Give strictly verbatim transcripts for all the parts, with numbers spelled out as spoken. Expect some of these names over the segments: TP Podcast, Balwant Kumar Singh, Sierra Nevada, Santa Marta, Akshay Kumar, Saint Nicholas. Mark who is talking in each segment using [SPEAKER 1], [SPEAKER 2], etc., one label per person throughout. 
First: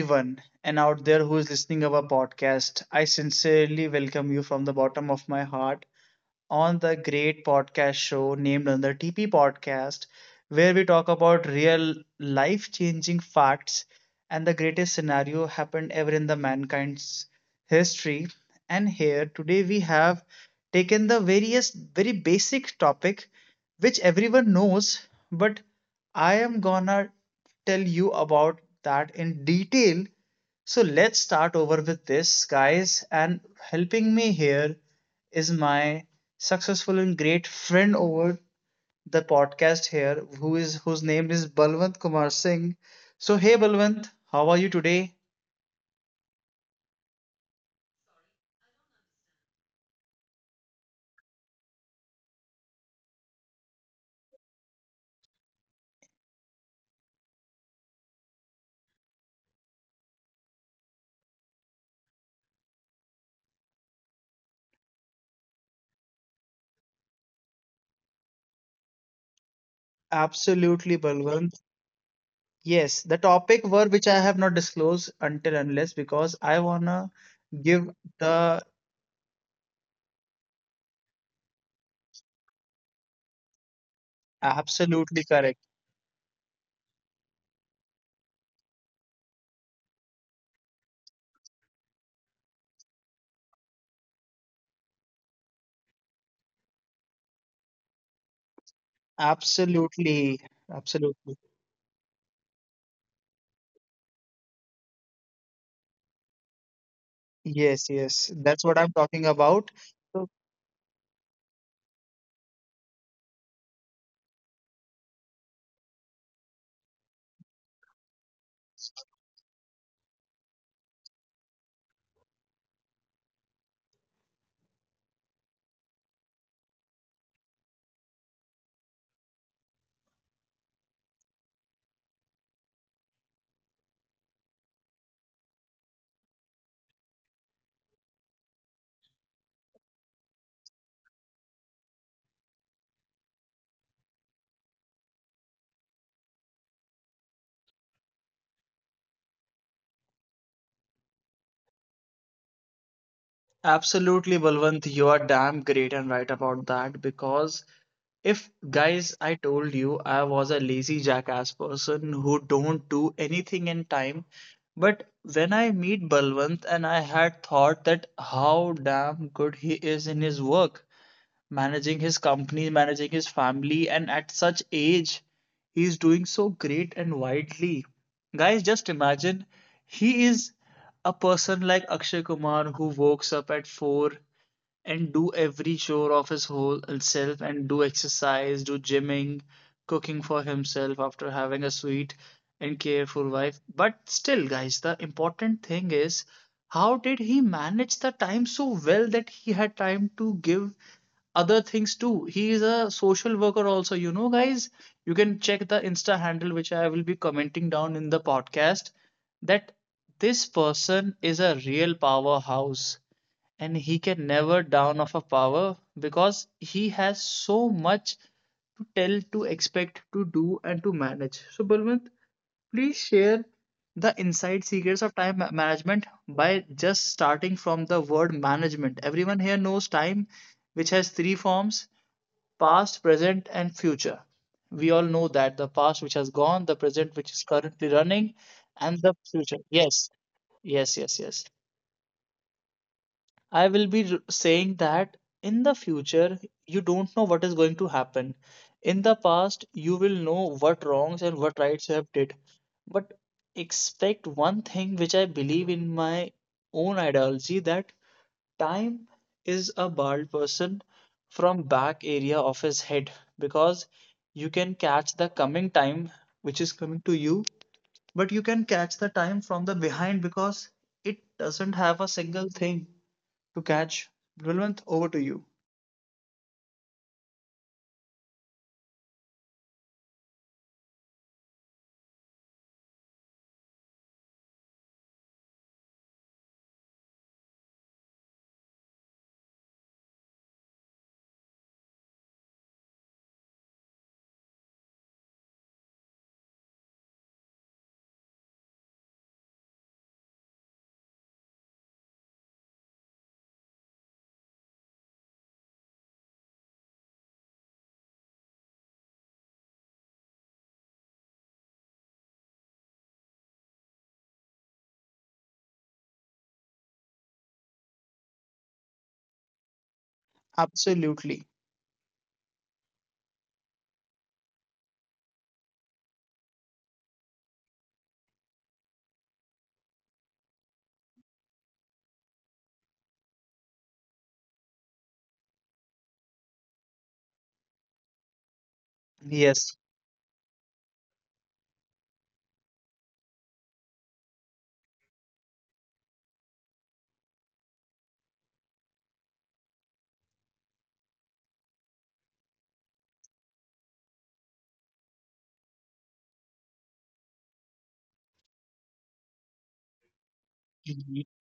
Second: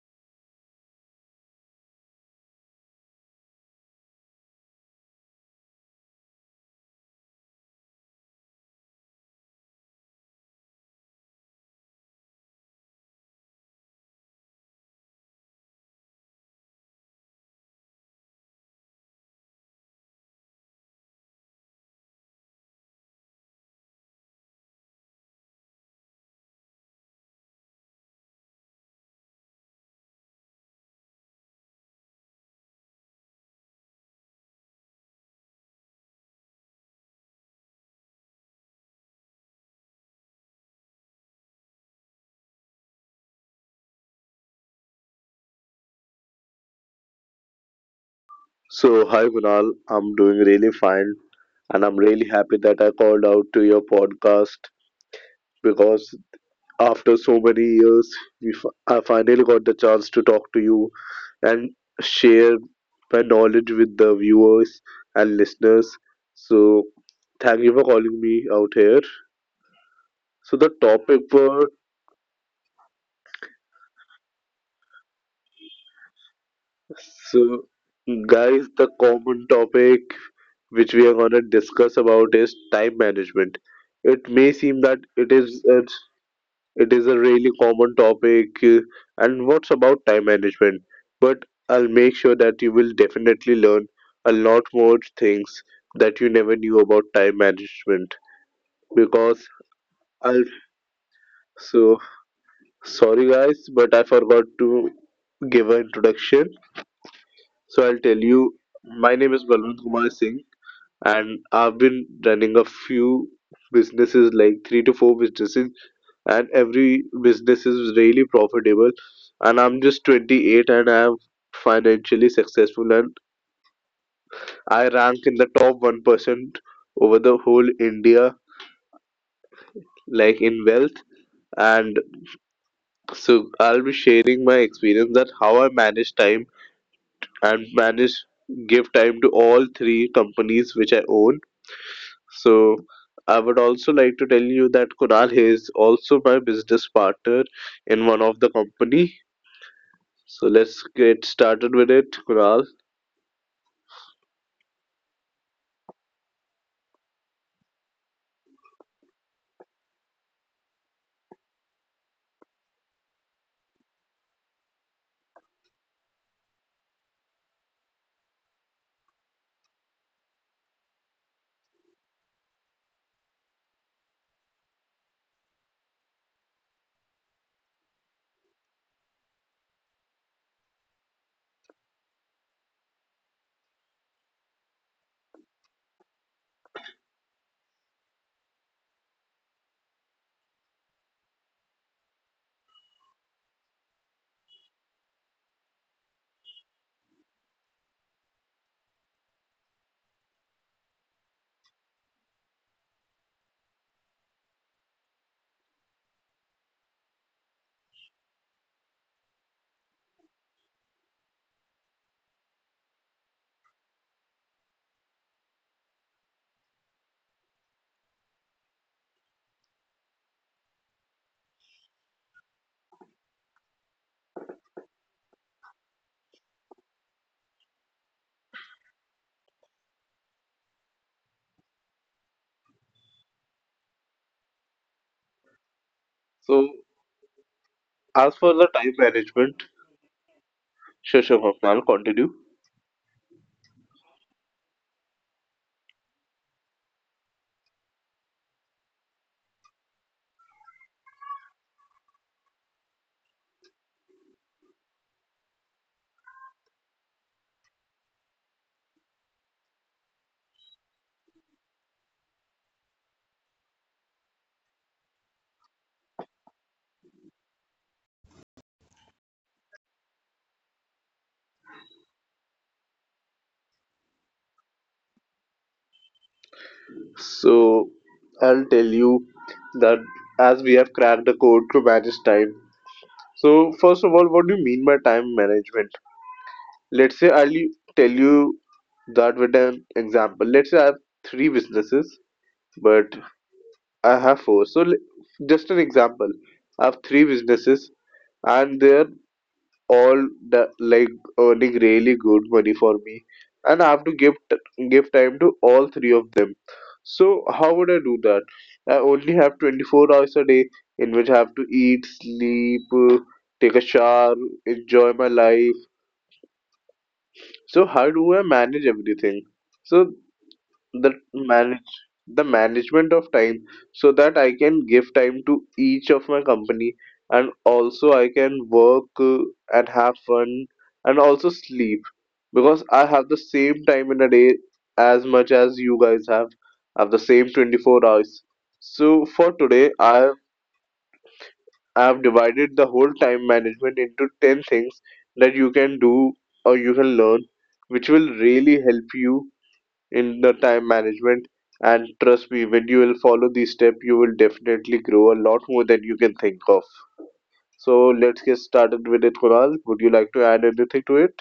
[SPEAKER 1] everyone, and out there who is listening our podcast. I sincerely welcome you from the bottom of my heart on the great podcast show named on the T P Podcast, where we talk about real life changing facts and the greatest scenario happened ever in the mankind's history. And here today we have taken the various very basic topic which everyone knows, but I am gonna tell you about that in detail, so let's start over with this, guys. And helping me here is my successful and great friend over the podcast here, who is whose name is Balwant Kumar Singh. So hey Balwant, how are you today?
[SPEAKER 2] So, hi Kunal, I'm doing really fine and I'm really happy that I called out to your podcast because after so many years, we f- I finally got the chance to talk to you and share my knowledge with the viewers and listeners. So, thank you for calling me out here. So, the
[SPEAKER 1] Absolutely,
[SPEAKER 2] topic
[SPEAKER 1] Balwant.
[SPEAKER 2] for
[SPEAKER 1] Yes, the topic were which I have not disclosed until unless because I wanna
[SPEAKER 2] so
[SPEAKER 1] give the
[SPEAKER 2] guys, the common topic which we are going to discuss about is time management. It may seem that
[SPEAKER 1] absolutely
[SPEAKER 2] it
[SPEAKER 1] correct.
[SPEAKER 2] is a It is a really common topic. uh, And what's about time management? But I'll make sure that you will definitely learn a lot more things that you never knew about time management. Because
[SPEAKER 1] Absolutely,
[SPEAKER 2] I'll
[SPEAKER 1] absolutely.
[SPEAKER 2] so Sorry guys, but I forgot to give an introduction.
[SPEAKER 1] Yes,
[SPEAKER 2] So I'll
[SPEAKER 1] yes,
[SPEAKER 2] tell
[SPEAKER 1] that's what
[SPEAKER 2] you,
[SPEAKER 1] I'm talking
[SPEAKER 2] my name is
[SPEAKER 1] about.
[SPEAKER 2] Balwant
[SPEAKER 1] So,
[SPEAKER 2] Kumar Singh, and I've been running a few businesses, like three to four businesses, and every business is really profitable, and I'm just twenty-eight, and I'm financially successful, and I rank in the top one percent over the whole India, like in wealth. And so I'll be sharing my experience that how I manage time and manage give time to all three companies which I own. So I would also like to tell you that Kunal is also my business partner in one of the company. So let's get started with it, Kunal.
[SPEAKER 1] absolutely, Balwant, you are damn great and right about that because, if guys, I told you I was a lazy jackass person who don't do anything in time, but when I meet Balwant and I had thought that how damn good he is in his work, managing his company, managing his family, and at such age, he is doing so great and widely. Guys, just imagine, he is a person like Akshay Kumar who wakes up at four and do every chore of his whole self and do exercise, do gymming, cooking for himself after having a sweet and careful wife. But still, guys, the important thing is how did he manage the time so well that he had time to give other things too. He is a social worker also. You know, guys, you can check the Insta handle which I will be commenting down in the podcast, that this person is a real powerhouse and he can never down of a power because he has so much to tell, to expect, to do, and to manage. So, Balwant, please share the inside secrets of time ma- management by just starting from the word management. Everyone here knows time, which has three forms: past, present, and future. We all know that the past, which has gone, the
[SPEAKER 2] So,
[SPEAKER 1] present, which is currently running,
[SPEAKER 2] as for the
[SPEAKER 1] and the
[SPEAKER 2] time
[SPEAKER 1] future.
[SPEAKER 2] management,
[SPEAKER 1] Yes, yes, yes, yes.
[SPEAKER 2] sure, sure, Kunal, continue.
[SPEAKER 1] I will be r- saying that in the future, you don't know what is going to happen. In the past, you will know what wrongs and what rights you have did. But expect one thing which I believe in my own ideology, that time is a bald person from back area of his head, because you can catch the coming time which is coming to you, but you can catch the time from the behind because it doesn't have a single thing to catch. Brilwant, over to you.
[SPEAKER 2] So I'll tell you that as we have cracked the code to manage time. So first of all, what do you mean by time management? Let's say I'll tell you that with an example. Let's say I have three businesses, but I have four. So l- just an example, I have three businesses, and there all the like earning really good money for me, and I have to give t- give time to all three of them. So how would I do that? I only have twenty-four hours a day, in which I have to eat, sleep, uh, take a shower, enjoy my life. So how do I manage everything? So the
[SPEAKER 1] Absolutely.
[SPEAKER 2] manage the management of time, so that I can give time to each of my company, and also I can work, uh, and have fun, and also sleep, because I have the same time in a day as much as you guys have. I have the same twenty-four hours. So for
[SPEAKER 1] Yes.
[SPEAKER 2] today, I I have divided the whole time management into ten things that you can do or you can learn, which will really help you in the time management. And trust me, when you will follow these steps, you will definitely grow a lot more than you can think of. So let's get started with it, Kunal. Would you like to add anything to it?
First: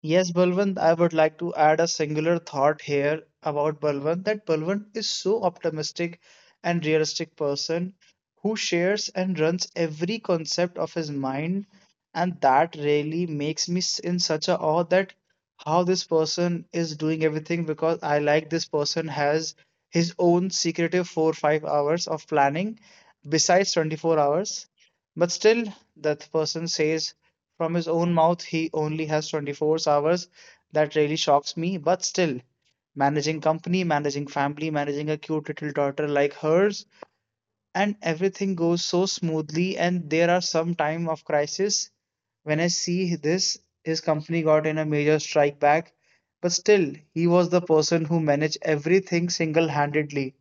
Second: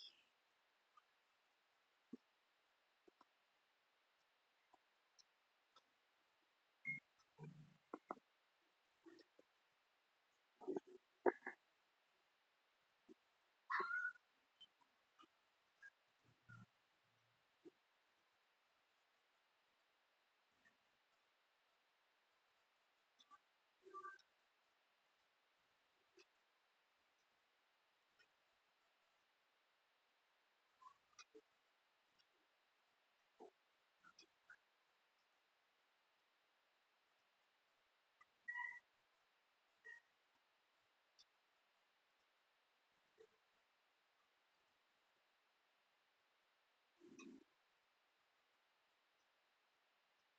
[SPEAKER 1] Yes, Balwant, I would like to add a singular thought here about Balwant, that Balwant is so optimistic and realistic person who shares and runs every concept of his mind, and that really makes me s- in such a awe that how this person is doing everything, because I like this person has his own secretive four five hours of planning besides twenty-four hours, but still that person says from his own mouth, he only has twenty-four hours. That really shocks me. But still, managing company, managing family, managing a cute little daughter like hers, and everything goes so smoothly. And there are some time of crisis. When I see this, his company got in a major strike back. But still, he was the person who managed everything single handedly.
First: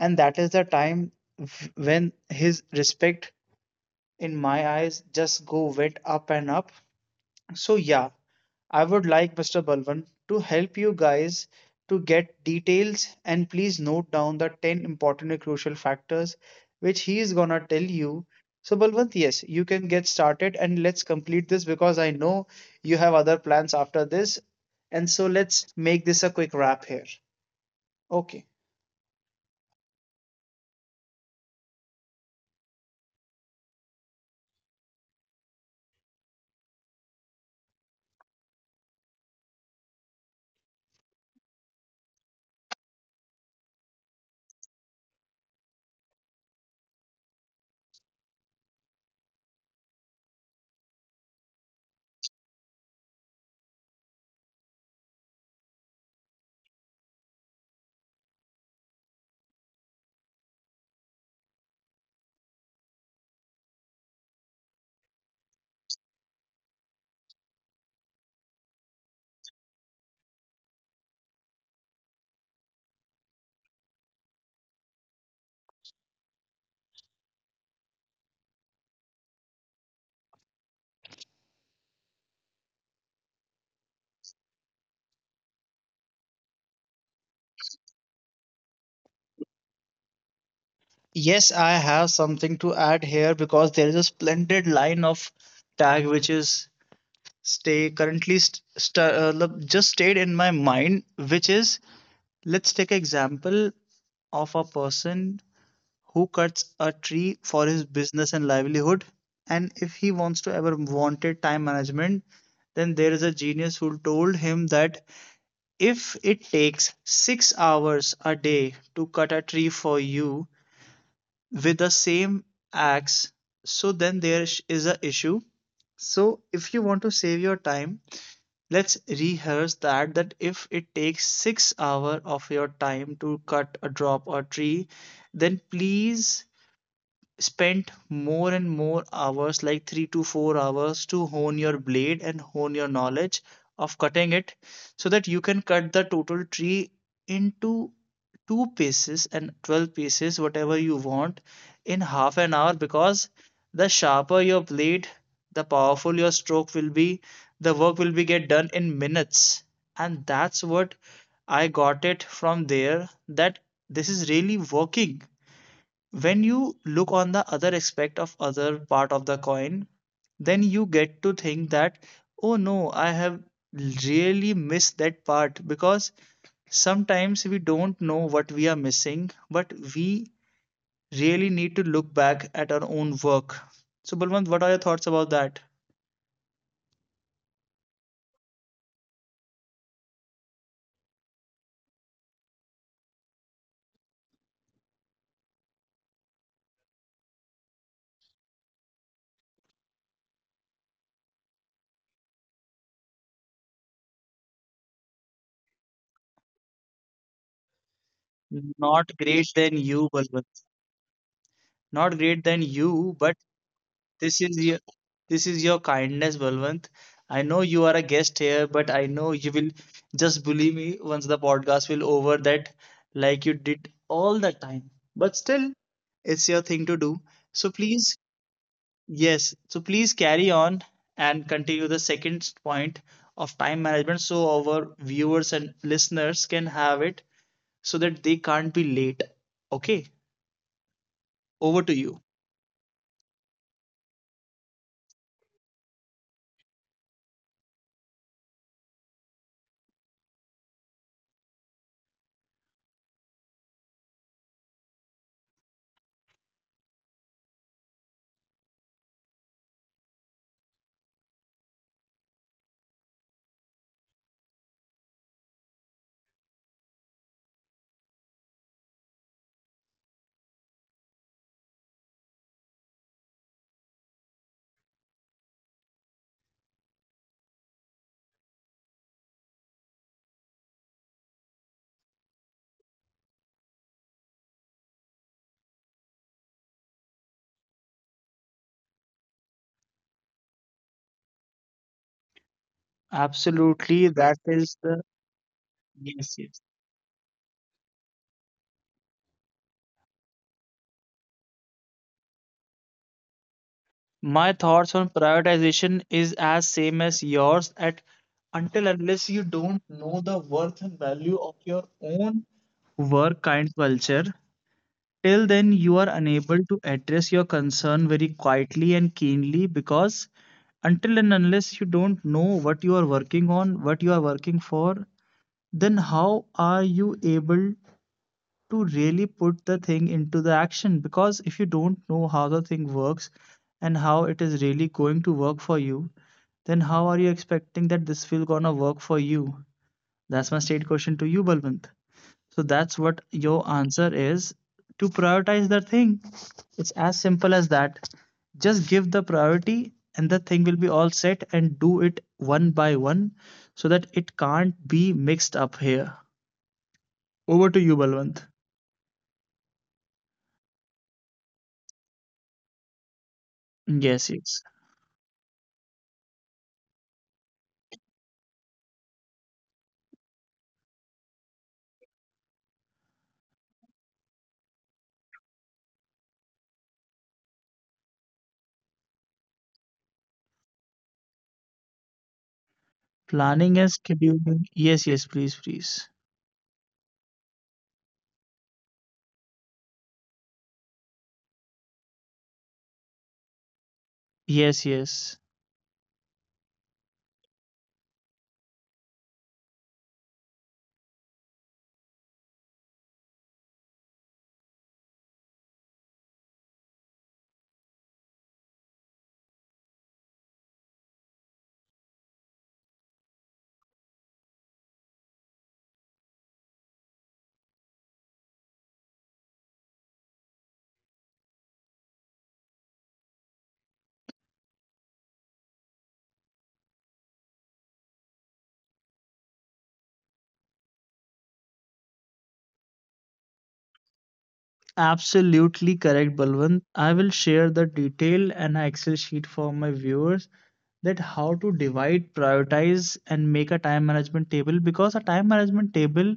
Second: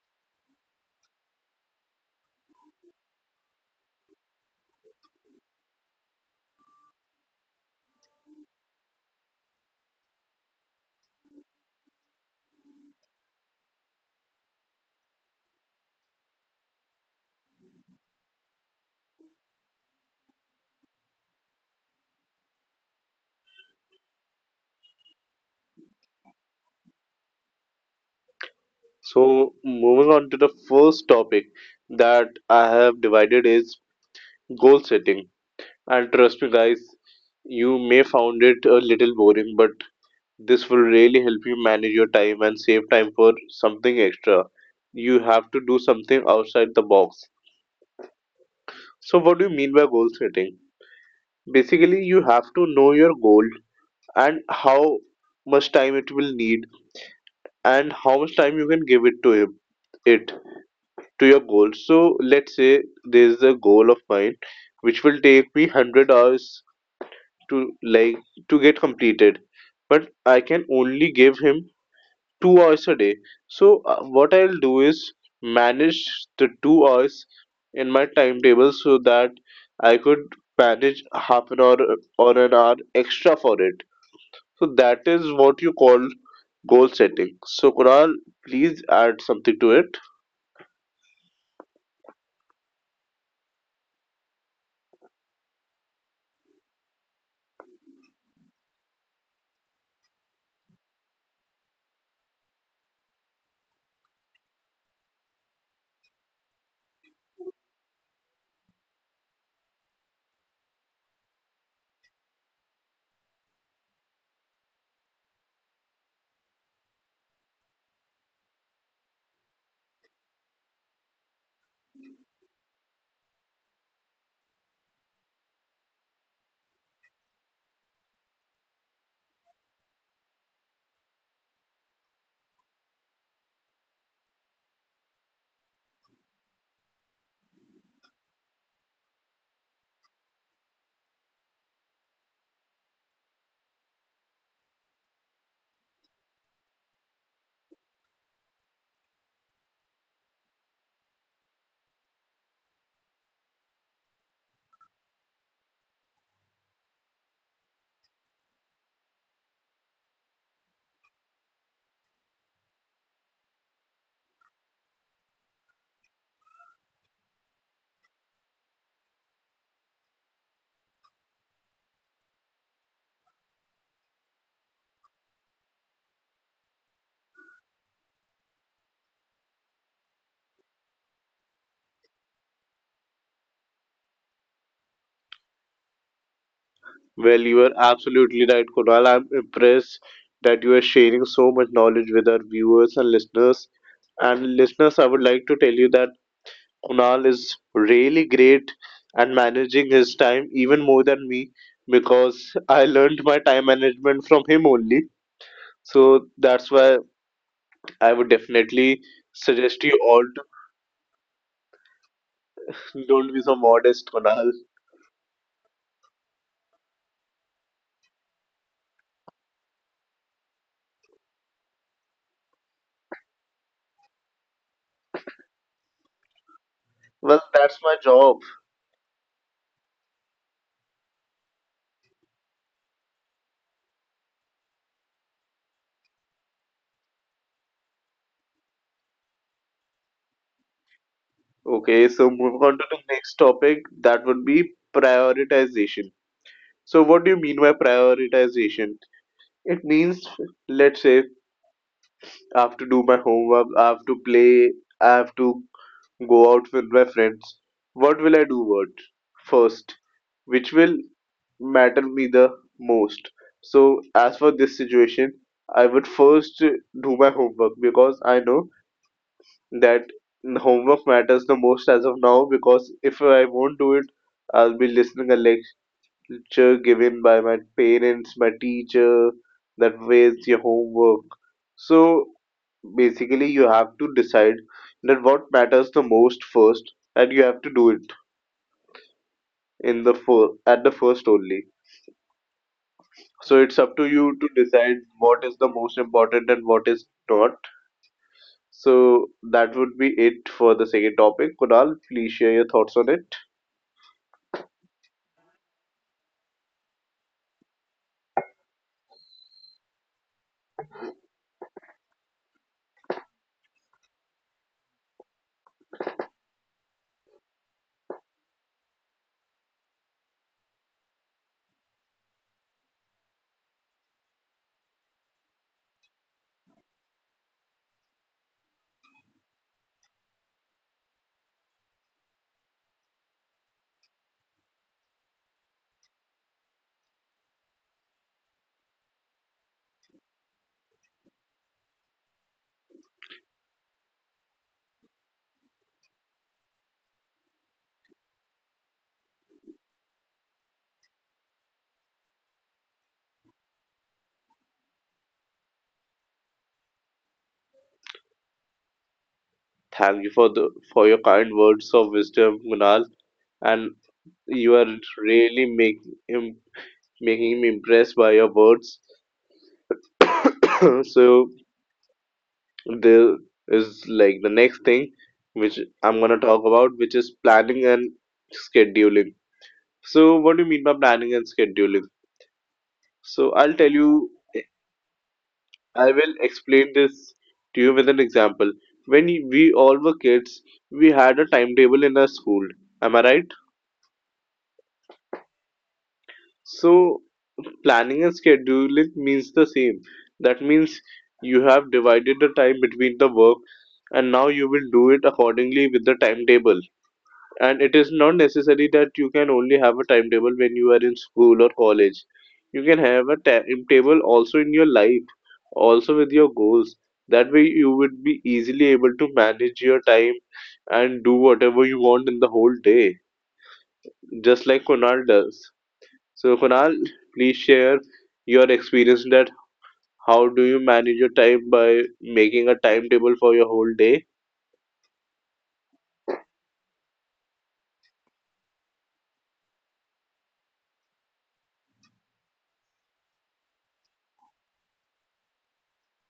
[SPEAKER 1] And that is the time v- when his respect in my eyes just go went up and up. So yeah, I would like Mister Balwant to help you guys to get details, and please note down the ten important and crucial factors which he is gonna tell you. So, Balwant, yes, you can get started and let's complete this, because I know you have other plans after this. And so, let's make this a quick wrap here. Okay.
[SPEAKER 2] So moving on to the first topic that I have divided is goal setting. And trust me, guys, you may found it a little boring, but this will really help you manage your time and save time for something extra. You have to do something outside the box. So, what do you mean by goal setting? Basically, you have to know your goal and how much time it will need and how much time you can give it to it, it to your goal. So let's say there's a goal of mine which will take me one hundred hours to like to get completed, but I can only give him two hours a day. So uh, what I'll do is manage the two hours in my timetable so that I could manage half an hour or an hour extra for it. So that is what you call goal setting. So Kunal, please add something to it.
[SPEAKER 1] Yes, I have something to add here, because there is a splendid line of tag which is stay currently st st uh, just stayed in my mind, which is: let's take an example of a person who cuts a tree for his business and livelihood. And if he wants to ever wanted time management, then there is a genius who told him that if it takes six hours a day to cut a tree for you with the same axe, so then there is a issue. So if you want to save your time, let's rehearse that that if it takes six hours of your time to cut a drop or tree, then please spent more and more hours, like three to four hours, to hone your blade and hone your knowledge of cutting it, so that you can cut the total tree into two pieces and twelve pieces, whatever you want, in half an hour, because the sharper your blade, the powerful your stroke will be, the work will be get done in minutes. And that's what I got it from there, that this is really working. When you look on the other aspect of other part of the coin, then you get to think that, oh no, I have really missed that part, because sometimes we don't know what we are missing, but we really need to look back at our own work. So Balwant, what are your thoughts about that?
[SPEAKER 2] Well, you are absolutely right, Kunal. I'm impressed that you are sharing so much knowledge with our viewers and listeners. And listeners, I would like to tell you that Kunal is really great at managing his time even more than me, because I learned my time management from him only. So that's why I would definitely
[SPEAKER 1] Not great than
[SPEAKER 2] suggest you
[SPEAKER 1] you,
[SPEAKER 2] all
[SPEAKER 1] Balwant. Not great than
[SPEAKER 2] to
[SPEAKER 1] you, but
[SPEAKER 2] don't be so modest,
[SPEAKER 1] this
[SPEAKER 2] Kunal.
[SPEAKER 1] is your, this is your kindness, Balwant. I know you are a guest here, but I know you will just bully me once the podcast will over, that like you did all the time. But still, it's your thing to do.
[SPEAKER 2] Well,
[SPEAKER 1] So
[SPEAKER 2] that's my
[SPEAKER 1] please,
[SPEAKER 2] job.
[SPEAKER 1] yes, so please carry on and continue the second point of time management so our viewers and listeners can have it, so that they can't be late. Okay, over to
[SPEAKER 2] Okay,
[SPEAKER 1] you.
[SPEAKER 2] so moving on to the next topic, that would be prioritization. So, what do you mean by prioritization? It means, let's say, I have to do my homework, I have to play, I have to go out with my friends. What will I do what first? Which will matter me the most? So, as for this situation, I would first do my homework because I know that homework matters the most as of now, because if I won't do it, I'll be listening a lecture given by my parents, my teacher, that where's your homework. So basically, you have to decide that what matters the most first, and you have to do it in the first at the first only. So it's up to
[SPEAKER 1] Absolutely,
[SPEAKER 2] you to
[SPEAKER 1] that is
[SPEAKER 2] decide
[SPEAKER 1] the,
[SPEAKER 2] what is the most
[SPEAKER 1] yes,
[SPEAKER 2] important and
[SPEAKER 1] yes.
[SPEAKER 2] what is not. So that would be it for the second topic. Kunal, please share your thoughts on it.
[SPEAKER 1] My thoughts on prioritization is as same as yours at until unless you don't know the worth and value of your own work kind culture, till then you are unable to address your concern very quietly and keenly, because until and unless you don't know what you are working on, what you are working for, then how are you able to really put the thing into the action, because if you don't know how the thing works and how it is really going to work for you, then how are you expecting that this will gonna work for you? That's my state question to you, Balwant. So that's what your answer is, to prioritize the thing. It's as simple as that. Just give the priority and the thing will be all set and do it one by one, so that it can't be mixed up here. Over to you, Balwant.
[SPEAKER 2] Thank you for the for your kind words of wisdom, Kunal. And
[SPEAKER 1] Yes, yes.
[SPEAKER 2] you are really make, im, making me impressed by your words. So there is like the next thing which I'm gonna talk about, which is planning and scheduling. So what do you mean by planning and scheduling? So
[SPEAKER 1] Planning
[SPEAKER 2] I'll
[SPEAKER 1] and
[SPEAKER 2] tell you.
[SPEAKER 1] scheduling. Yes, yes, please, please.
[SPEAKER 2] I will explain this to you with an example. When we all were kids, we had a timetable in our school. Am I right?
[SPEAKER 1] Yes, yes.
[SPEAKER 2] So planning and scheduling means the same. That means you have divided the time between the work, and now you will do it accordingly with the timetable. And it is not necessary that you can only have a timetable when you are in school or college. You can have a timetable also in your life, also with your goals. That way you would be easily able to manage your time and do whatever you want in the whole day, just like Kunal does. So, Kunal, please share your experience that how do you manage your time by making a timetable for your whole day?
[SPEAKER 1] Absolutely correct, Balwant. I will share the detail and a Excel sheet for my viewers, that how to divide, prioritize, and make a time management table, because a time management table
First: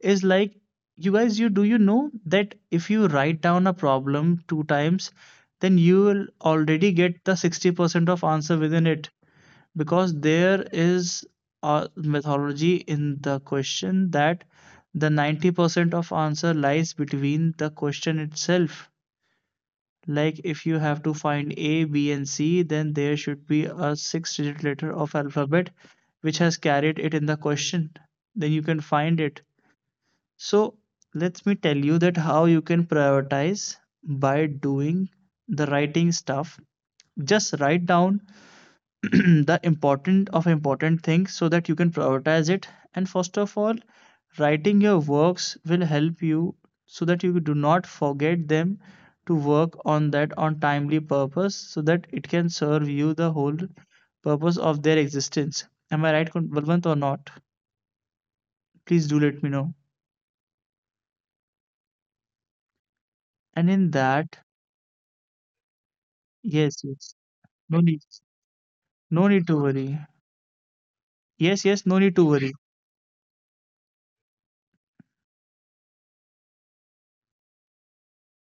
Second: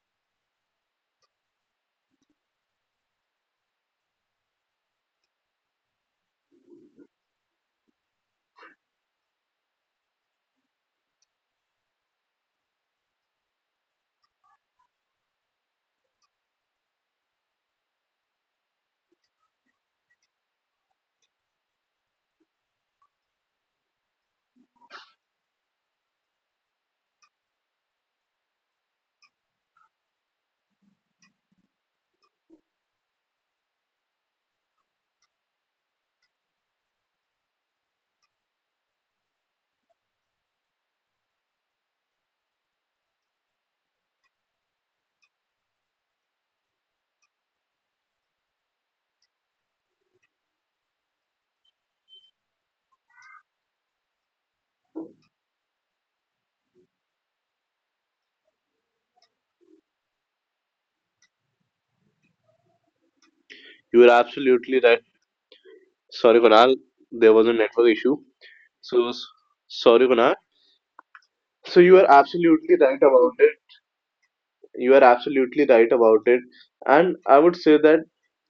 [SPEAKER 1] is like, you guys, you do you know that if you write down a problem two times, then you will already get the sixty percent of answer within it, because there is a methodology in the question that the ninety percent of answer lies between the question itself. Like if you have to find a b and c, then there should be a six digit letter of alphabet which has carried it in the question, then you can find it. So let me tell you that how you can prioritize by doing the writing stuff. Just write down the important of important things so that you can prioritize it. And first of all, writing your works will help you so that you do not forget them, to work on that on timely purpose, so that it can serve you the whole purpose of their existence. Am I right, Kun- balwant, or not? Please do let me know. And in
[SPEAKER 2] You are
[SPEAKER 1] that,
[SPEAKER 2] absolutely right. Sorry,
[SPEAKER 1] yes,
[SPEAKER 2] Kunal,
[SPEAKER 1] yes,
[SPEAKER 2] there was a
[SPEAKER 1] no
[SPEAKER 2] network
[SPEAKER 1] need,
[SPEAKER 2] issue. So,
[SPEAKER 1] no
[SPEAKER 2] s-
[SPEAKER 1] need to worry,
[SPEAKER 2] sorry, Kunal.
[SPEAKER 1] yes, yes,
[SPEAKER 2] So,
[SPEAKER 1] no need
[SPEAKER 2] you are
[SPEAKER 1] to worry,
[SPEAKER 2] absolutely right about it. You are absolutely right about it. And I would say that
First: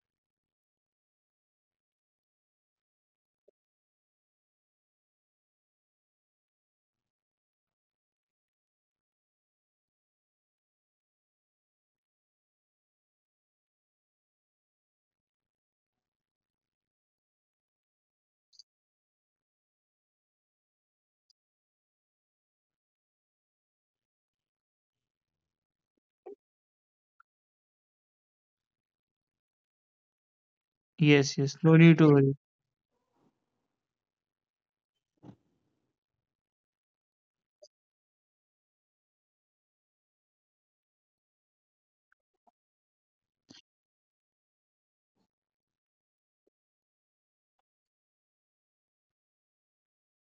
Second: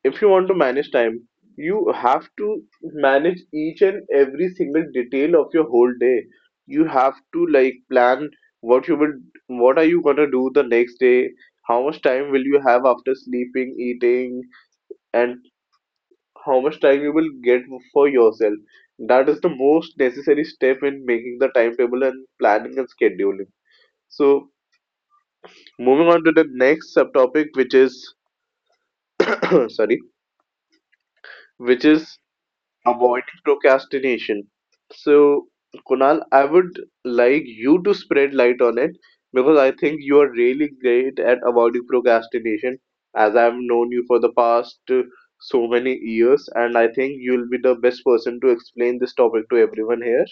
[SPEAKER 2] if you want to manage time, you have to manage each and every single detail of your whole day. You have to like plan what you will, what are you gonna do the next day, how much time will you have after sleeping, eating, and how much time you will get for yourself. That is the most necessary step in making the timetable and planning and scheduling. So moving on to the next subtopic, which is sorry,
[SPEAKER 1] yes, yes, no
[SPEAKER 2] which
[SPEAKER 1] need to
[SPEAKER 2] is
[SPEAKER 1] worry.
[SPEAKER 2] avoiding procrastination. So, Kunal, I would like you to spread light on it because I think you are really great at avoiding procrastination, as I've known you for the past uh, so many years, and I think you'll be the best person to explain this topic to everyone here.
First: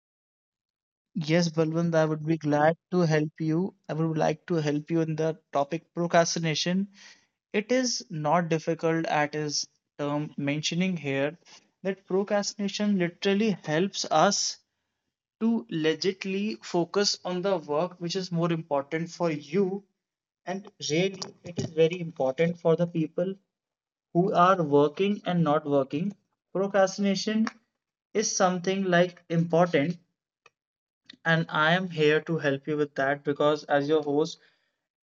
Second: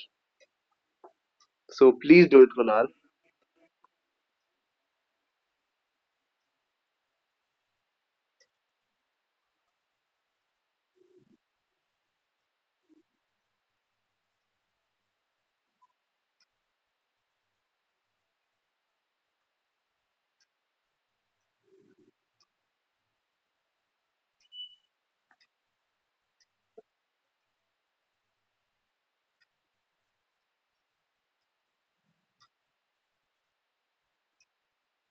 [SPEAKER 1] Yes,
[SPEAKER 2] So
[SPEAKER 1] Balwant, I would
[SPEAKER 2] please
[SPEAKER 1] be
[SPEAKER 2] do it,
[SPEAKER 1] glad
[SPEAKER 2] Kunal.
[SPEAKER 1] to help you. I would like to help you in the topic procrastination. It is not difficult at its term mentioning here, that procrastination literally helps us to legitly focus on the work which is more important for you. And really, it is very important for the people who are working and not working. Procrastination is something like important, and I am here to help you with that because, as your host,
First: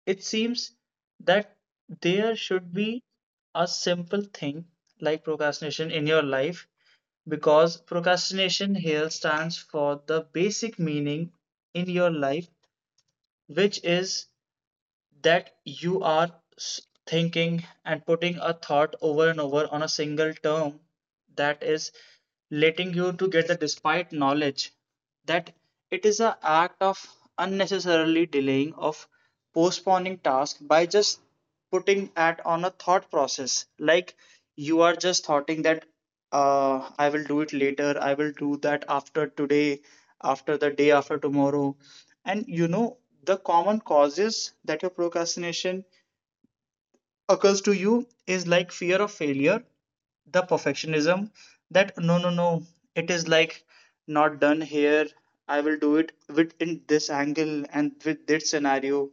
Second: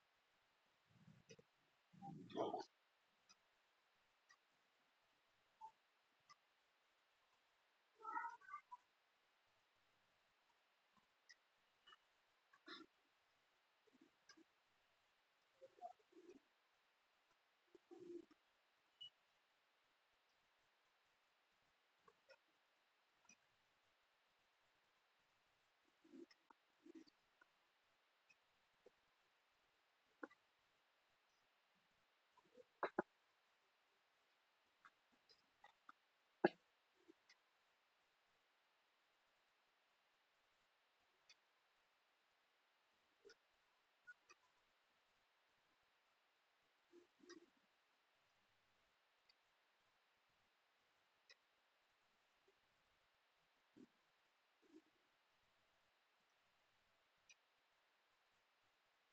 [SPEAKER 1] it seems that there should be a simple thing like procrastination in your life, because procrastination here stands for the basic meaning in your life, which is that you are s- thinking and putting a thought over and over on a single term that is letting you to get the despite knowledge that it is an act of unnecessarily delaying of postponing task by just putting at on a thought process like you are just thoughting that uh, i will do it later. I will do that after today, after the day after tomorrow. And you know, the common causes that your procrastination occurs to you is like fear of failure, the perfectionism that no, no, no, it is like not done here. I will do it with in this angle and with this scenario.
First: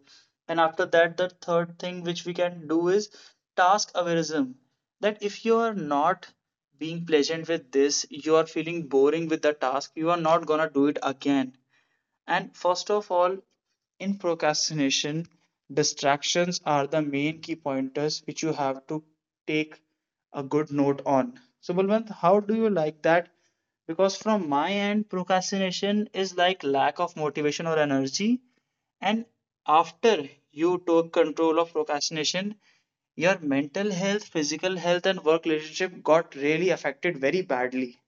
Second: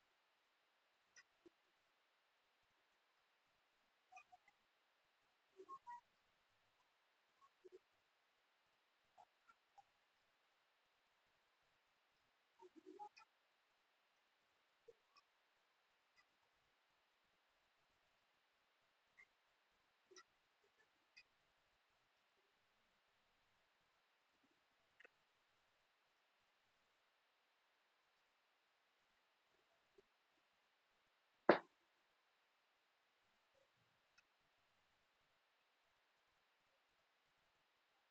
[SPEAKER 1] And after that, the third thing which we can do is task aversion. That if you are not being pleasant with this, you are feeling boring with the task, you are not gonna do it again. And first of all, in procrastination, distractions are the main key pointers which you have to take a good note on. So, Balwant, how do you like that? Because from my end, procrastination is like lack of motivation or energy. And after you took control of procrastination, your mental health, physical health, and work relationship got really affected very badly.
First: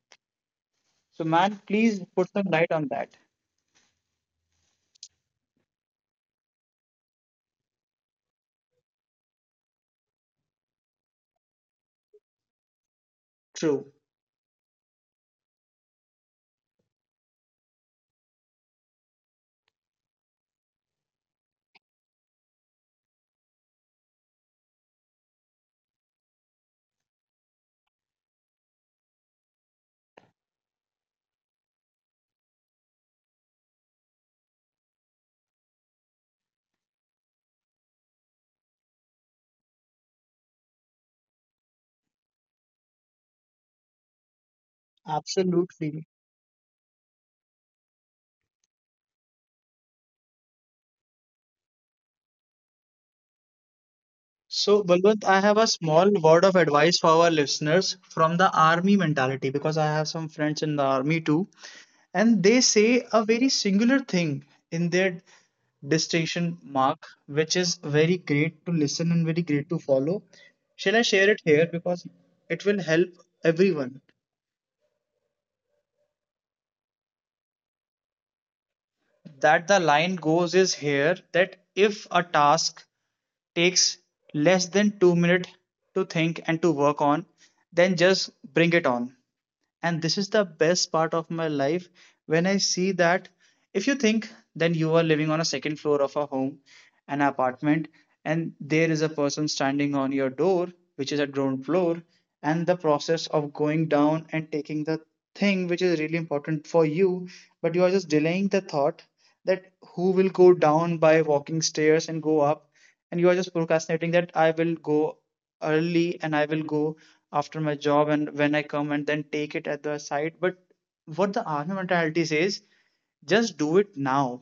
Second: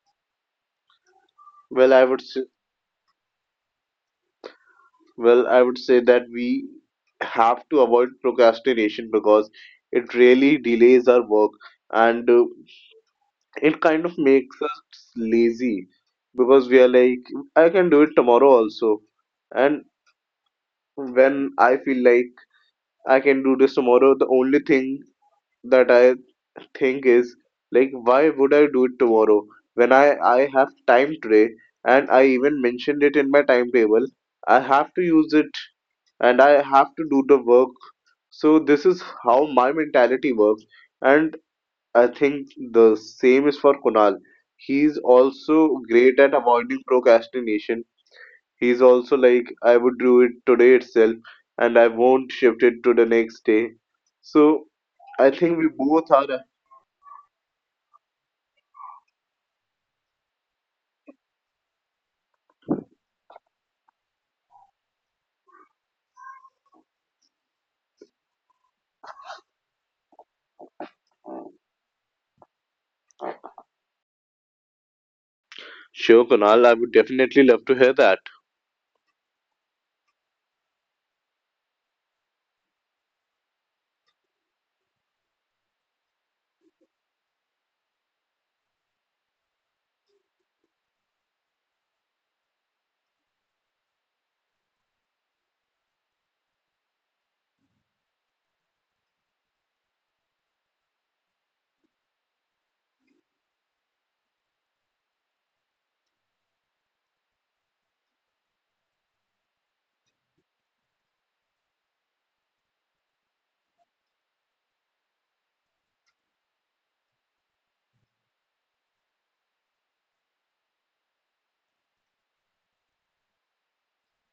[SPEAKER 1] So, man,
[SPEAKER 2] Well,
[SPEAKER 1] please
[SPEAKER 2] I would
[SPEAKER 1] put
[SPEAKER 2] say,
[SPEAKER 1] some light on that.
[SPEAKER 2] well, I would say that we have to avoid procrastination because it really delays our work, and uh, it
[SPEAKER 1] True.
[SPEAKER 2] kind of makes us lazy, because we are like, I can do it tomorrow also. And when I feel like I can do this tomorrow, the only thing that I think is, like, why would I do it tomorrow when i i have time today, and I even mentioned it in my timetable. I have to use it, and I have to do the work. So this is how my mentality works. And I think the same is for Kunal. He's also
[SPEAKER 1] Absolutely.
[SPEAKER 2] great at avoiding procrastination. He's also like, I would do it today itself and I won't shift it to the next day. So
[SPEAKER 1] So, Balwant,
[SPEAKER 2] I
[SPEAKER 1] I have a
[SPEAKER 2] think we
[SPEAKER 1] small
[SPEAKER 2] both are.
[SPEAKER 1] word of advice for our listeners from the army mentality, because I have some friends in the army too, and they say a very singular thing in their distinction mark, which is very great to listen and very great to follow. Shall I share it here because it will help everyone?
[SPEAKER 2] Sure, Kunal, I would definitely love to hear that.
[SPEAKER 1] That the line goes is here that if a task takes less than two minutes to think and to work on, then just bring it on. And this is the best part of my life when I see that if you think, then you are living on a second floor of a home, an apartment, and there is a person standing on your door, which is a ground floor, and the process of going down and taking the thing which is really important for you, but you are just delaying the thought that who will go down by walking stairs and go up, and you are just procrastinating that I will go early and I will go after my job and when I come and then take it at the site. But what the R N A mentality says, just do it now.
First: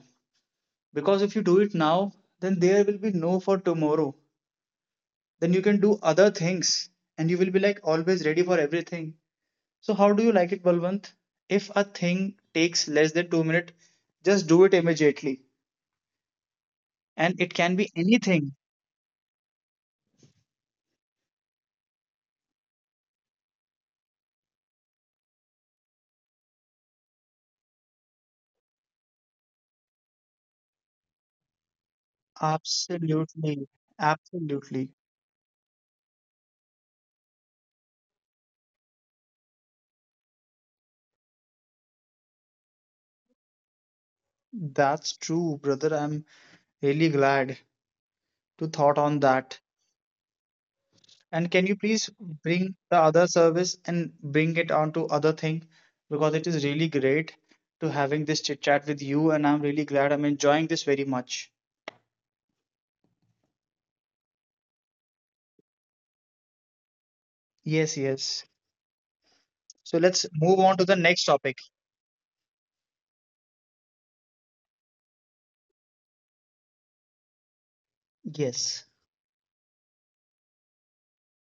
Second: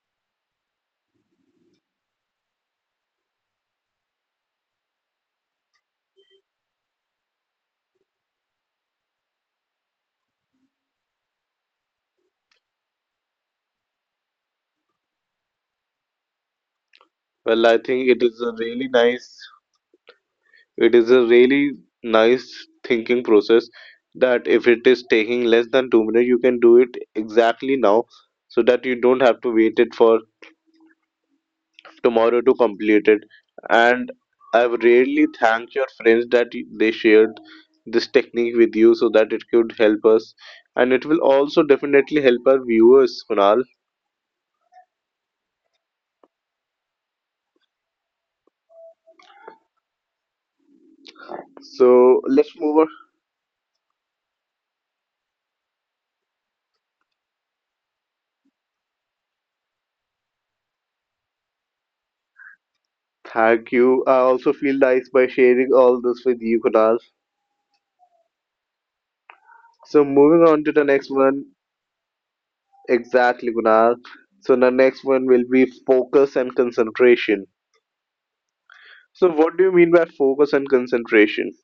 [SPEAKER 1] Because if you do it now, then there will be no for tomorrow. Then you can do other things, and you will be like always ready for everything. So how do you like it, Balwant? If a thing takes less than two minutes, just do it immediately, and it
[SPEAKER 2] Well,
[SPEAKER 1] can
[SPEAKER 2] I
[SPEAKER 1] be
[SPEAKER 2] think it is a
[SPEAKER 1] anything.
[SPEAKER 2] really nice, it is a really nice thinking process that if it is taking less than two minutes, you can do it exactly now so that you don't have to wait it for tomorrow to complete it.
[SPEAKER 1] Absolutely.
[SPEAKER 2] And I've
[SPEAKER 1] Absolutely.
[SPEAKER 2] really thanked your friends that y- they shared this technique with you so that it could help us. And it will also definitely help our viewers, Kunal.
[SPEAKER 1] That's true, brother. I'm really glad to thought on that. And can you please
[SPEAKER 2] So let's
[SPEAKER 1] bring
[SPEAKER 2] move on.
[SPEAKER 1] the other service and bring it on to other thing? Because it is really great to having this chit chat with you, and I'm really glad I'm enjoying this very much.
[SPEAKER 2] Thank you. I also feel nice by sharing all this with you, Kunal.
[SPEAKER 1] Yes, yes.
[SPEAKER 2] So
[SPEAKER 1] So let's
[SPEAKER 2] moving on to
[SPEAKER 1] move
[SPEAKER 2] the
[SPEAKER 1] on to
[SPEAKER 2] next
[SPEAKER 1] the next
[SPEAKER 2] one.
[SPEAKER 1] topic.
[SPEAKER 2] Exactly, Kunal. So the next one will be focus and concentration.
[SPEAKER 1] Yes.
[SPEAKER 2] So what do you mean by focus and concentration?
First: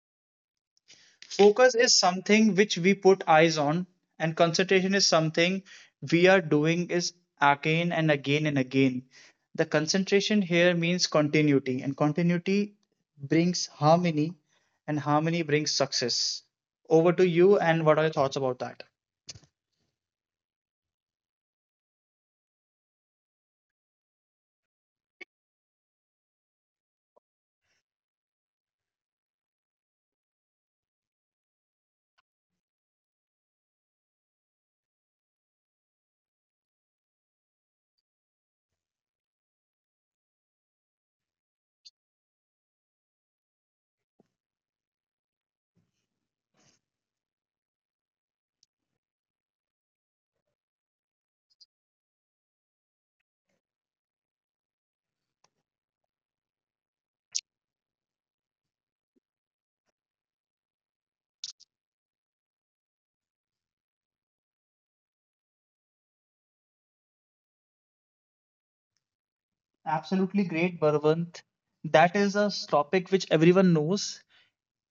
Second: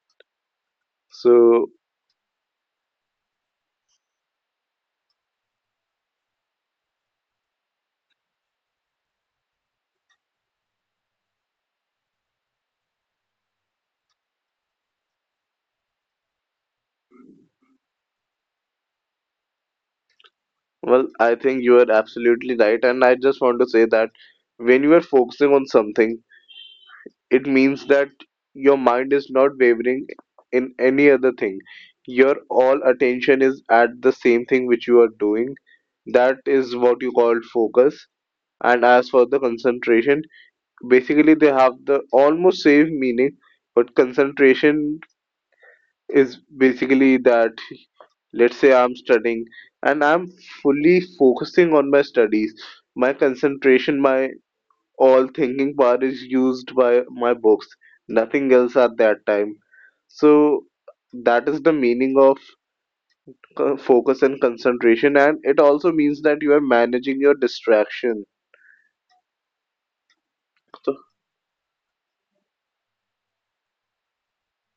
[SPEAKER 2] So
[SPEAKER 1] Focus is something which we put eyes on, and concentration is something we are doing is again and again and again. The concentration here means continuity, and continuity brings harmony, and harmony brings success. Over to you, and what are your thoughts about that?
[SPEAKER 2] well, I think you are absolutely right, and I just want to say that when you are focusing on something, it means that your mind is not wavering in any other thing. Your all attention is at the same thing which you are doing. That is what you call focus. And as for the concentration, basically they have the almost same meaning, but concentration is basically that, let's say I'm studying and I'm fully focusing on my studies. My concentration, my all thinking part is used by my books, nothing else at that time. So that is the meaning of co- focus and concentration, and it also means that you are managing your distraction.
[SPEAKER 1] Absolutely great,
[SPEAKER 2] So
[SPEAKER 1] Barwant. That is a topic which everyone knows.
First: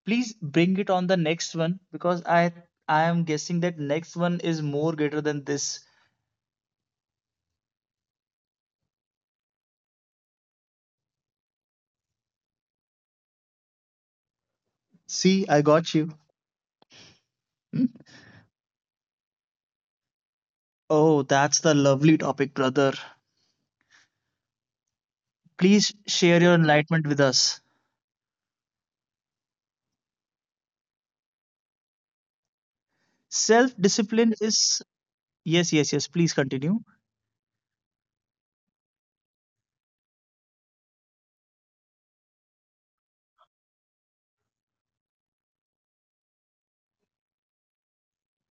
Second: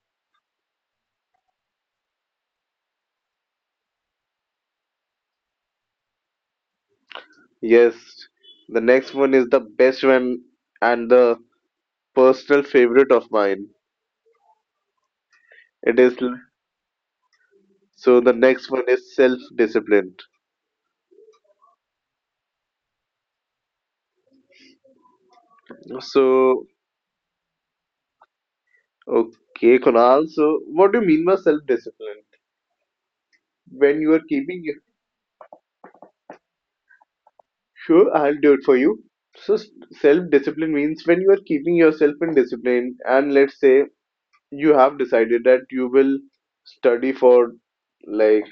[SPEAKER 1] Please bring it on the next one, because I I am guessing that next one is more greater than this.
[SPEAKER 2] yes, the next one is the best one and the personal favorite of mine.
[SPEAKER 1] See, I got
[SPEAKER 2] it
[SPEAKER 1] you.
[SPEAKER 2] is l- so the next one is self discipline.
[SPEAKER 1] Oh, that's the lovely topic, brother. Please share your
[SPEAKER 2] So
[SPEAKER 1] enlightenment with us.
[SPEAKER 2] okay, Kunal. So what do you mean by self-discipline? When you are
[SPEAKER 1] Self-discipline
[SPEAKER 2] keeping,
[SPEAKER 1] is yes, yes, yes. Please continue.
[SPEAKER 2] sure, I'll do it for you. So, s- Self-discipline means when you are keeping yourself in discipline, and let's say you have decided that you will study for like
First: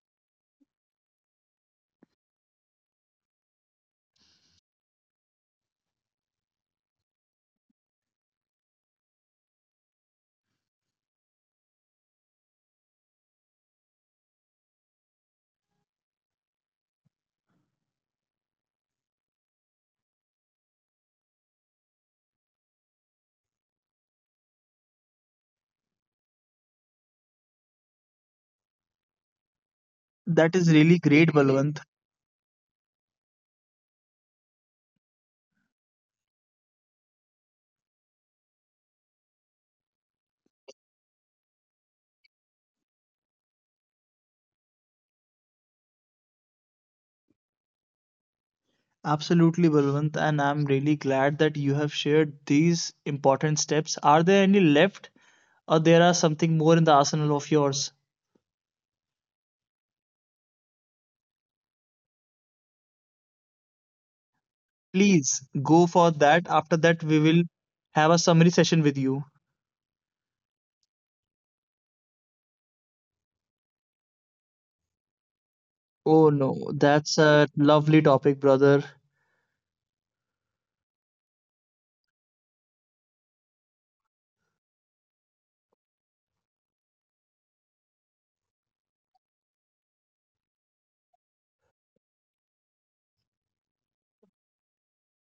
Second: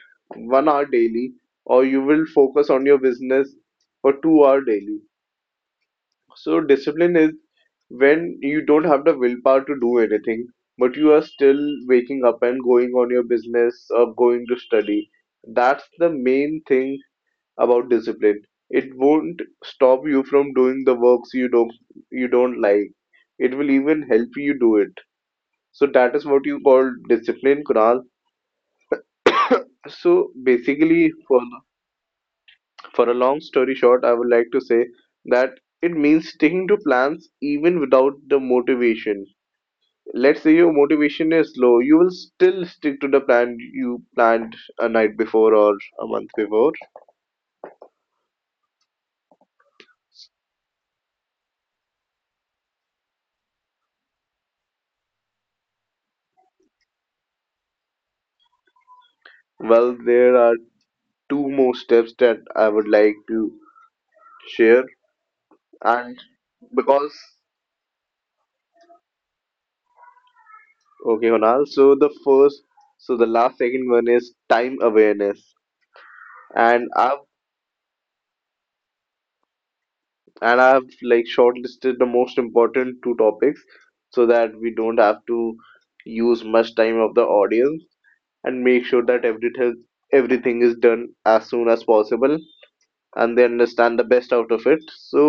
[SPEAKER 2] one hour daily, or you will focus on your business for two hour daily. So discipline is when you don't have the willpower to do anything, but you are still waking up and going on your business or going to study. That's the main thing about discipline. It won't stop you from doing the works you don't you don't like. It will even help you do it. So that is what you call discipline, Kunal. So
[SPEAKER 1] That is really
[SPEAKER 2] basically,
[SPEAKER 1] great,
[SPEAKER 2] for
[SPEAKER 1] Balwant.
[SPEAKER 2] for a long story short, I would like to say that it means sticking to plans even without the motivation. Let's say your motivation is low, you will still stick to the plan you planned a night before or a month before.
[SPEAKER 1] Absolutely, Balwant, and I'm really glad that you have shared these important steps. Are there any left, or there are something more in the arsenal of yours?
[SPEAKER 2] Well, there are two more steps that I would like to share,
[SPEAKER 1] Please go for
[SPEAKER 2] and
[SPEAKER 1] that. After that,
[SPEAKER 2] because
[SPEAKER 1] we will have a summary session with you.
[SPEAKER 2] okay, Honal, so the first, so the last second one is time awareness,
[SPEAKER 1] Oh no,
[SPEAKER 2] and I've
[SPEAKER 1] that's a lovely topic, brother.
[SPEAKER 2] and I've like shortlisted the most important two topics so that we don't have to use much time of the audience and make sure that everything everything is done as soon as possible and they understand the best out of it. So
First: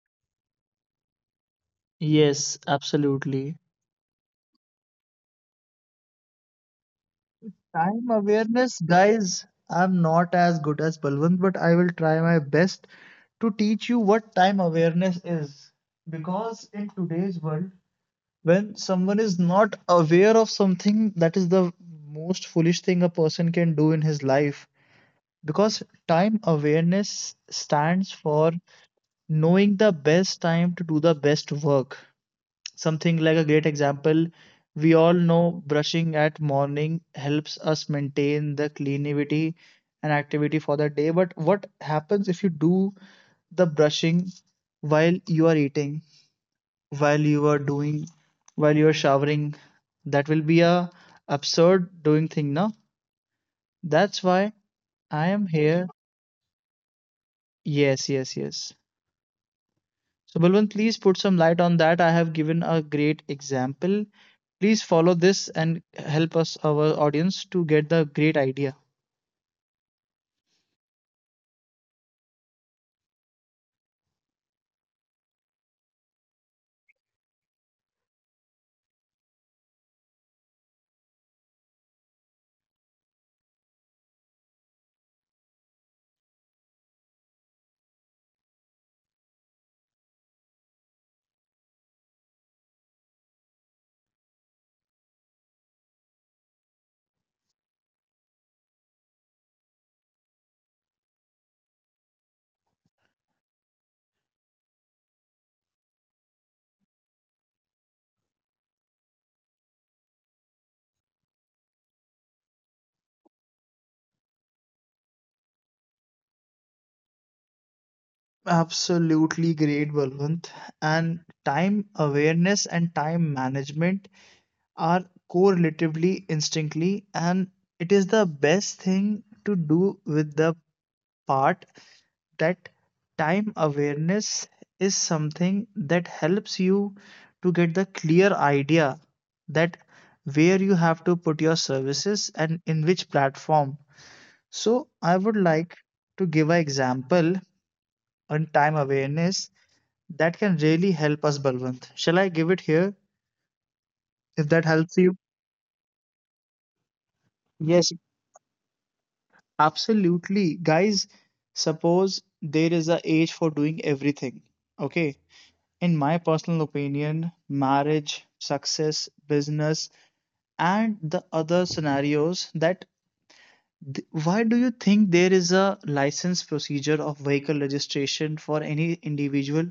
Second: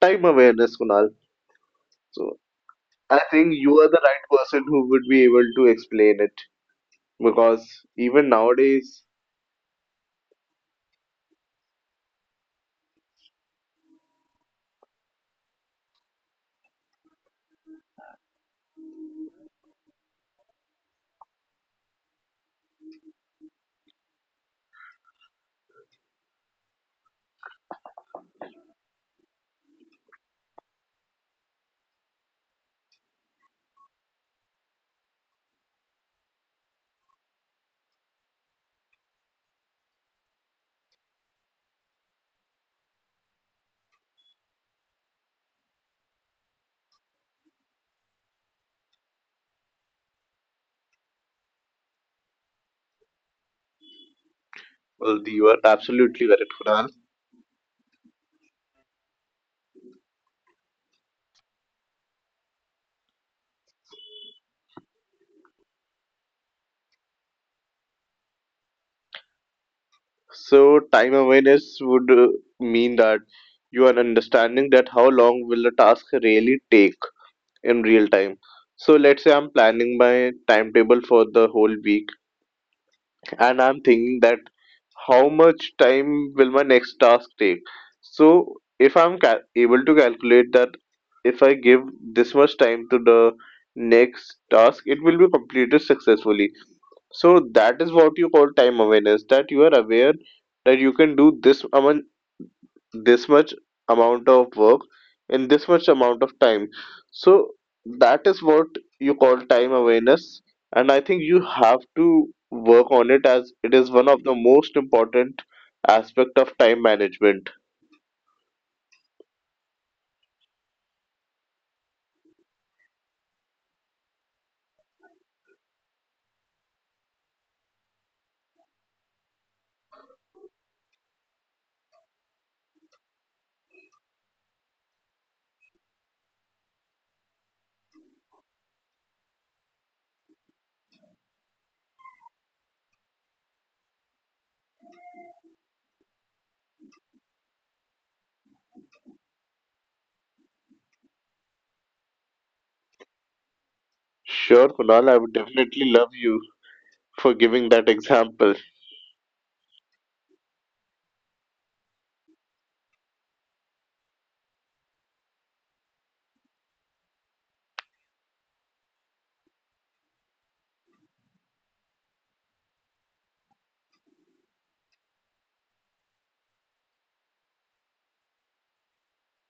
[SPEAKER 2] time awareness, Kunal. So
[SPEAKER 1] Yes,
[SPEAKER 2] I think
[SPEAKER 1] absolutely.
[SPEAKER 2] you are the right person who would be able to explain it, because
[SPEAKER 1] Time
[SPEAKER 2] even
[SPEAKER 1] awareness,
[SPEAKER 2] nowadays,
[SPEAKER 1] guys. I'm not as good as Balwant, but I will try my best to teach you what time awareness is. Because in today's world, when someone is not aware of something, that is the most foolish thing a person can do in his life. Because time awareness stands for knowing the best time to do the best work. Something like a great example, we all know brushing at morning helps us maintain the cleanivity and activity for the day. But what happens if you do the brushing while you are eating, while you are doing, while you are showering? That will be a absurd doing thing, no? That's why
[SPEAKER 2] well,
[SPEAKER 1] I am
[SPEAKER 2] you are
[SPEAKER 1] here.
[SPEAKER 2] absolutely correct, Kunal.
[SPEAKER 1] Yes, yes, yes. So, Balwant, please put some light on that. I have given a great example. Please follow this and help us, our audience, to get the great idea.
[SPEAKER 2] So time awareness would uh, mean that you are understanding that how long will a task really take in real time. So let's say I'm planning my timetable for the whole week, and I'm thinking that how much time will my next task take? So if I'm cal- able to calculate that if I give this much time to the next task, it will be completed successfully. So that is what you call time awareness, that you are aware that you can do this amount, this much amount of work in this much amount of time. So that is what you call time awareness, and I think you have to work on it as it is one of the most important aspect of time management.
[SPEAKER 1] Absolutely great, Balwant. And time awareness and time management are correlatively instinctly, and it is the best thing to do with the part that time awareness is something that helps you to get the clear idea that where you have to put your services and in which platform. So I would like to give an example on time awareness that can really help us, Balwant. Shall I give it here if that
[SPEAKER 2] Sure,
[SPEAKER 1] helps
[SPEAKER 2] Kunal,
[SPEAKER 1] you?
[SPEAKER 2] I would definitely love you for giving
[SPEAKER 1] Yes,
[SPEAKER 2] that example.
[SPEAKER 1] absolutely. Guys, suppose there is a age for doing everything, okay. In my personal opinion, marriage, success, business, and the other scenarios that th- why do you think there is a license procedure of vehicle registration for any individual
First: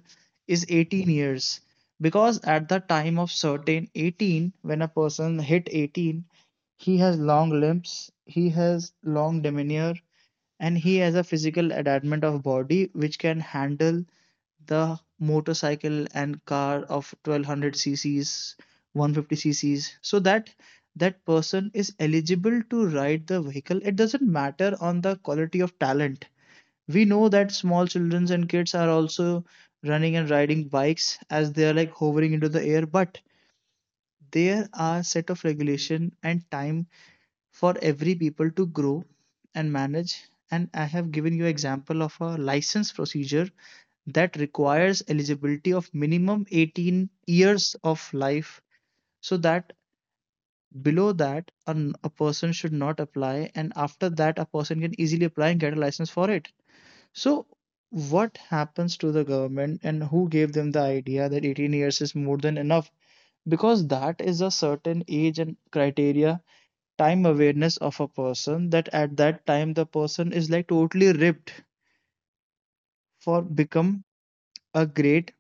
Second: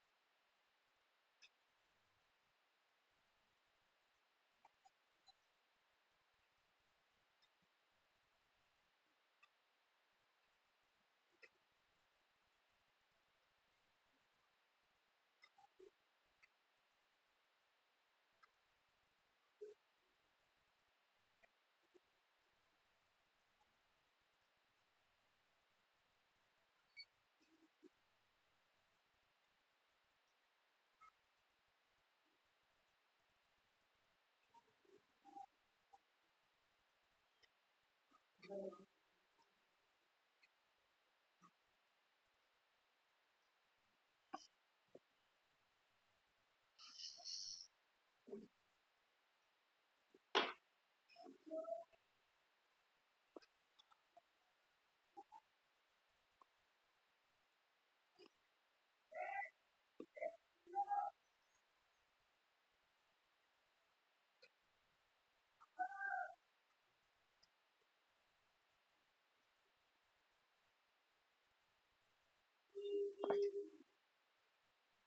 [SPEAKER 1] is eighteen years? Because at the time of certain eighteen, when a person hit eighteen, he has long limbs, he has long demeanor, and he has a physical adamant of body which can handle the motorcycle and car of twelve hundred cc's, one fifty cc's, so that that person is eligible to ride the vehicle. It doesn't matter on the quality of talent. We know that small children and kids are also running and riding bikes as they are like hovering into the air, but there are set of regulation and time for every people to grow and manage. And I have given you example of a license procedure that requires eligibility of minimum eighteen years of life, so that below that an, a person should not apply, and after that a person can easily apply and get a license for it. So what happens to the government and who gave them the idea that eighteen years is more than enough? Because that is a certain age and criteria, time awareness of a person, that at that time the person is like totally ripped for become a great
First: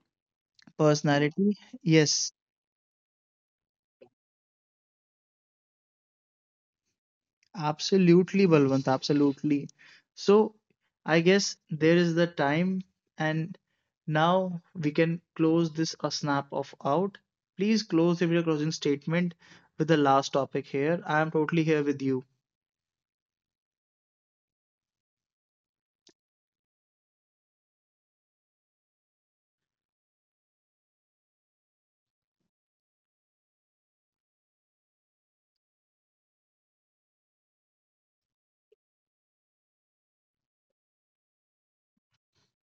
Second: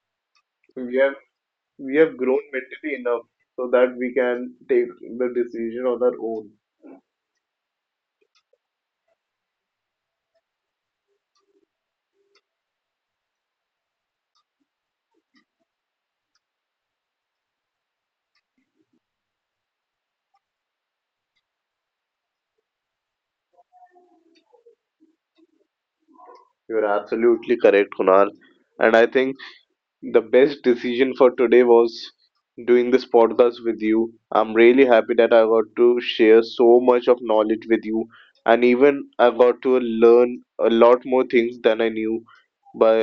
[SPEAKER 2] we have
[SPEAKER 1] personality.
[SPEAKER 2] we have
[SPEAKER 1] Yes.
[SPEAKER 2] grown mentally enough so that we can take the decision on our own.
[SPEAKER 1] Absolutely, Balwant, absolutely. So I guess there is the time, and now we can close this a snap of out. Please close with your closing statement with the last topic here. I am totally here with you.
[SPEAKER 2] You're absolutely correct, Kunal, and I think the best decision for today was doing this podcast with you. I'm really happy that I got to share so much of knowledge with you, and even I got to learn a lot more things than I knew by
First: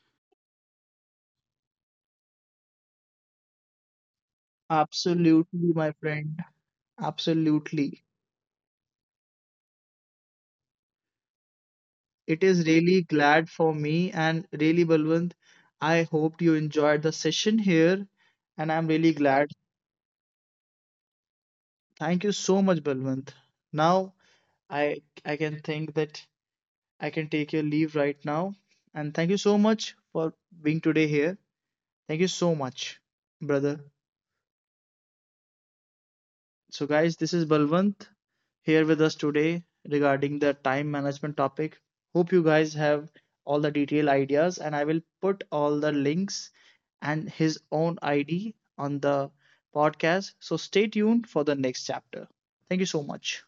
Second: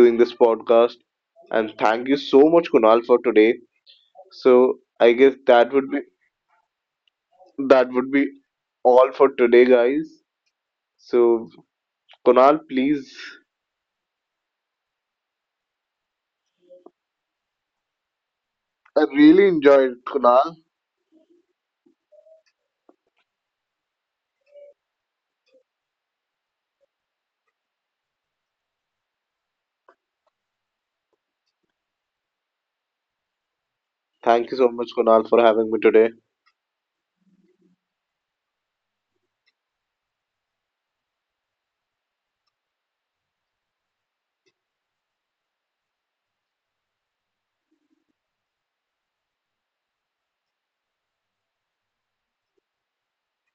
[SPEAKER 2] doing this podcast. And thank you so much, Kunal, for today. So I guess
[SPEAKER 1] Absolutely,
[SPEAKER 2] that
[SPEAKER 1] my
[SPEAKER 2] would be
[SPEAKER 1] friend.
[SPEAKER 2] that would
[SPEAKER 1] Absolutely.
[SPEAKER 2] be all for today, guys. So
[SPEAKER 1] It
[SPEAKER 2] Kunal,
[SPEAKER 1] is really
[SPEAKER 2] please,
[SPEAKER 1] glad for me and really Balwant. I hoped you enjoyed the session here and I'm
[SPEAKER 2] I
[SPEAKER 1] really
[SPEAKER 2] really
[SPEAKER 1] glad.
[SPEAKER 2] enjoyed Kunal.
[SPEAKER 1] Thank you so much, Balwant. Now I I can think that I can take your leave right now. And thank you so much for being today here. Thank you so much, brother.
[SPEAKER 2] Thank you so much, Kunal, for having me today.
[SPEAKER 1] So, guys, this is Balwant here with us today regarding the time management topic. Hope you guys have all the detailed ideas, and I will put all the links and his own I D on the podcast. So, stay tuned for the next chapter. Thank you so much.